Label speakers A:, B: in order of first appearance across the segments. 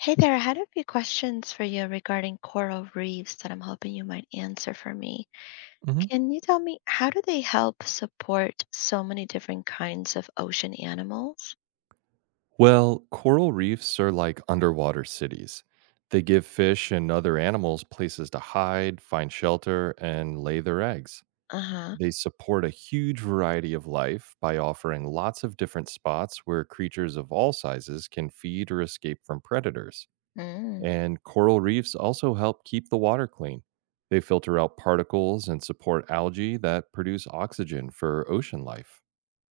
A: Hey there, I had a few questions for you regarding coral reefs that I'm hoping you might answer for me.
B: Hmm.
A: Can you tell me, how do they help support so many different kinds of ocean animals?
B: Well, coral reefs are like underwater cities. They give fish and other animals places to hide, find shelter, and lay their eggs.
A: Uh-huh.
B: They support a huge variety of life by offering lots of different spots where creatures of all sizes can feed or escape from predators.
A: Mm.
B: And coral reefs also help keep the water clean. They filter out particles and support algae that produce oxygen for ocean life.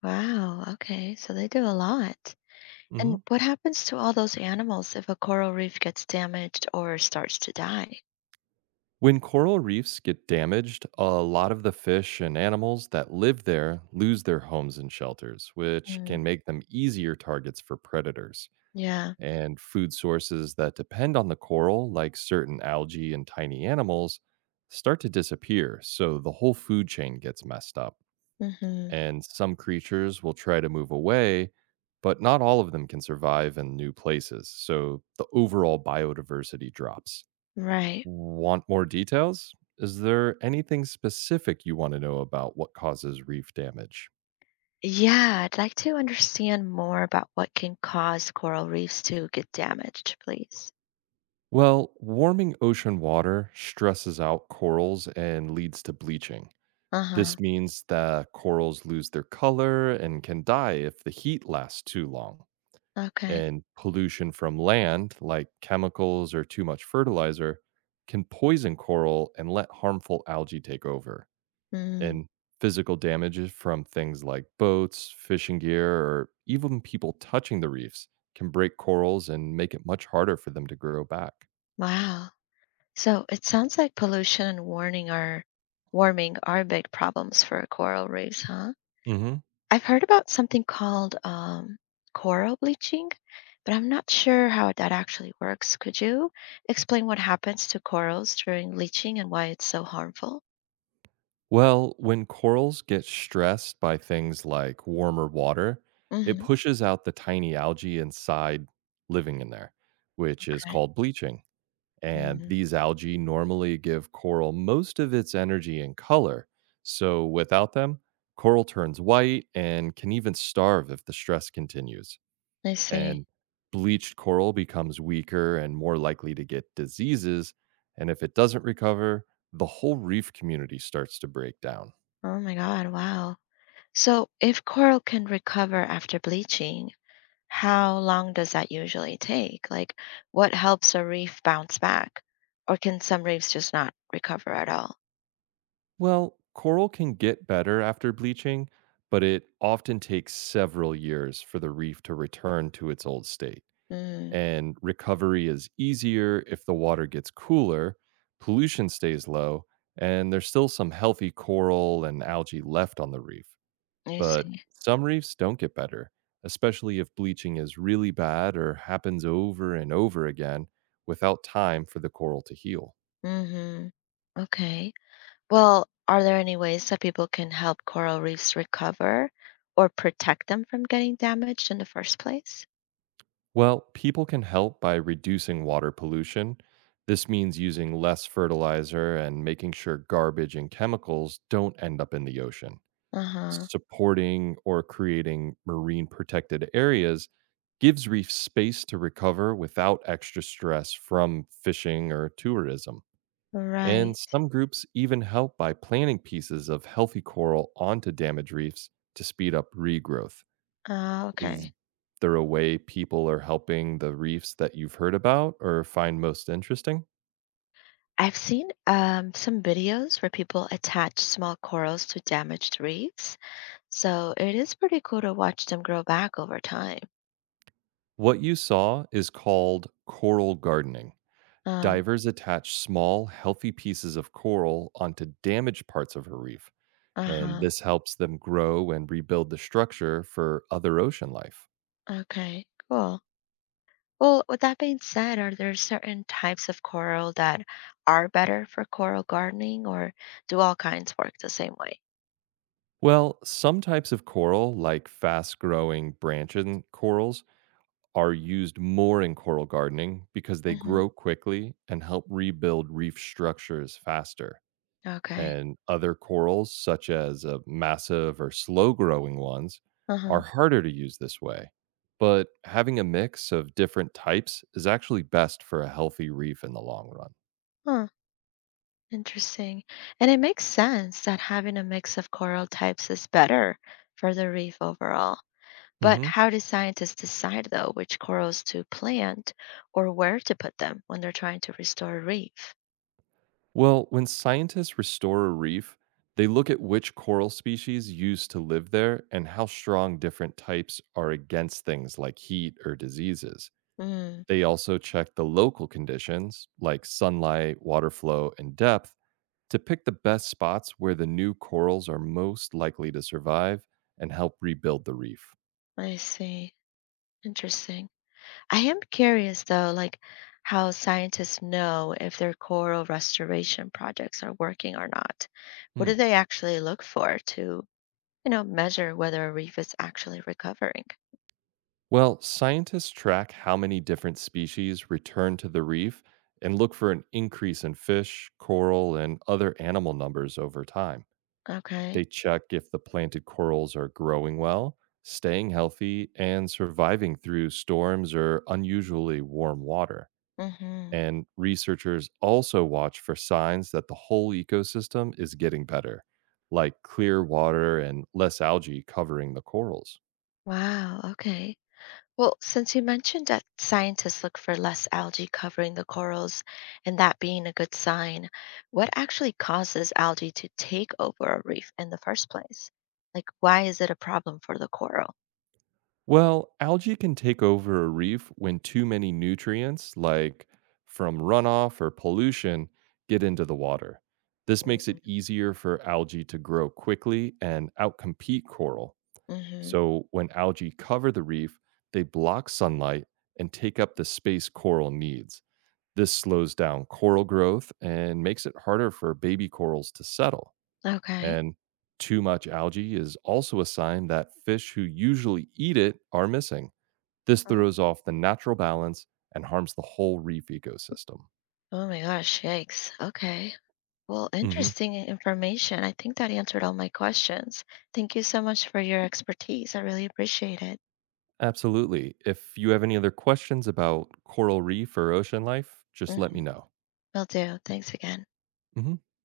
A: Wow. Okay, so they do a lot. And what happens to all those animals if a coral reef gets damaged or starts to die?
B: When coral reefs get damaged, a lot of the fish and animals that live there lose their homes and shelters, which
A: Mm.
B: can make them easier targets for predators.
A: Yeah.
B: And food sources that depend on the coral, like certain algae and tiny animals, start to disappear, so the whole food chain gets messed up.
A: Mm-hmm.
B: And some creatures will try to move away, but not all of them can survive in new places, so the overall biodiversity drops.
A: Right.
B: Want more details? Is there anything specific you want to know about what causes reef damage?
A: Yeah, I'd like to understand more about what can cause coral reefs to get damaged, please.
B: Well, warming ocean water stresses out corals and leads to bleaching.
A: Uh-huh.
B: This means that corals lose their color and can die if the heat lasts too long.
A: Okay.
B: And pollution from land, like chemicals or too much fertilizer, can poison coral and let harmful algae take over.
A: Mm,
B: And physical damages from things like boats, fishing gear, or even people touching the reefs can break corals and make it much harder for them to grow back.
A: wow. So it sounds like pollution and warning are warming are big problems for coral reefs, huh?
B: Hmm.
A: I've heard about something called coral bleaching, but I'm not sure how that actually works. Could you explain what happens to corals during bleaching and why it's so harmful?
B: Well, when corals get stressed by things like warmer water, it
A: Mm-hmm.
B: pushes out the tiny algae inside living in there, which is
A: Okay.
B: called bleaching. And
A: Mm,
B: these algae normally give coral most of its energy and color. So without them, coral turns white and can even starve if the stress continues.
A: I see.
B: And bleached coral becomes weaker and more likely to get diseases. And if it doesn't recover, the whole reef community starts to break down.
A: Oh my God, wow. So if coral can recover after bleaching, how long does that usually take? Like, what helps a reef bounce back? Or can some reefs just not recover at all?
B: Well, coral can get better after bleaching, but it often takes several years for the reef to return to its old state.
A: Mm,
B: And recovery is easier if the water gets cooler, pollution stays low, and there's still some healthy coral and algae left on the reef.
A: I
B: But
A: see.
B: some reefs don't get better, especially if bleaching is really bad or happens over and over again without time for the coral to heal.
A: Mm-hmm. Okay. Well, are there any ways that people can help coral reefs recover or protect them from getting damaged in the first place?
B: Well, people can help by reducing water pollution. This means using less fertilizer and making sure garbage and chemicals don't end up in the ocean.
A: Uh-huh.
B: Supporting or creating marine protected areas gives reefs space to recover without extra stress from fishing or tourism. And
A: Right.
B: some groups even help by planting pieces of healthy coral onto damaged reefs to speed up regrowth. Is
A: Okay.
B: there a way people are helping the reefs that you've heard about or find most interesting?
A: I've seen some videos where people attach small corals to damaged reefs, so it is pretty cool to watch them grow back over time.
B: What you saw is called coral gardening.
A: Um.
B: Divers attach small, healthy pieces of coral onto damaged parts of a reef, and
A: Uh-huh.
B: this helps them grow and rebuild the structure for other ocean life.
A: Okay, cool. Well, with that being said, are there certain types of coral that are better for coral gardening, or do all kinds work the same way?
B: Well, some types of coral, like fast growing branching corals, are used more in coral gardening because they
A: Hmm.
B: grow quickly and help rebuild reef structures faster.
A: Okay.
B: And other corals, such as massive or slow growing ones, are
A: Uh-huh.
B: harder to use this way. But having a mix of different types is actually best for a healthy reef in the long run.
A: Huh. Interesting. And it makes sense that having a mix of coral types is better for the reef overall. But
B: Hmm.
A: how do scientists decide, though, which corals to plant or where to put them when they're trying to restore a reef?
B: Well, when scientists restore a reef, they look at which coral species used to live there and how strong different types are against things like heat or diseases.
A: Mm,
B: They also check the local conditions like sunlight, water flow, and depth to pick the best spots where the new corals are most likely to survive and help rebuild the reef.
A: I see. Interesting. I am curious though, like, how scientists know if their coral restoration projects are working or not. What
B: Hmm.
A: do they actually look for to, you know, measure whether a reef is actually recovering?
B: Well, scientists track how many different species return to the reef and look for an increase in fish, coral, and other animal numbers over time.
A: Okay.
B: They check if the planted corals are growing well, staying healthy, and surviving through storms or unusually warm water.
A: Mm-hmm.
B: And researchers also watch for signs that the whole ecosystem is getting better, like clear water and less algae covering the corals.
A: Wow. Okay. Well, since you mentioned that scientists look for less algae covering the corals and that being a good sign, what actually causes algae to take over a reef in the first place? Like, why is it a problem for the coral?
B: Well, algae can take over a reef when too many nutrients, like from runoff or pollution, get into the water. This makes it easier for algae to grow quickly and outcompete coral.
A: Mm-hmm.
B: So, when algae cover the reef, they block sunlight and take up the space coral needs. This slows down coral growth and makes it harder for baby corals to settle.
A: Okay.
B: And too much algae is also a sign that fish who usually eat it are missing. This
A: Uh.
B: throws off the natural balance and harms the whole reef ecosystem.
A: Oh my gosh, yikes. Okay. Well,
B: Hmm.
A: interesting information. I think that answered all my questions. Thank you so much for your expertise. I really appreciate it.
B: Absolutely. If you have any other questions about coral reef or ocean life, just let me
A: Hmm.
B: know.
A: Will do. Thanks again.
B: Hmm.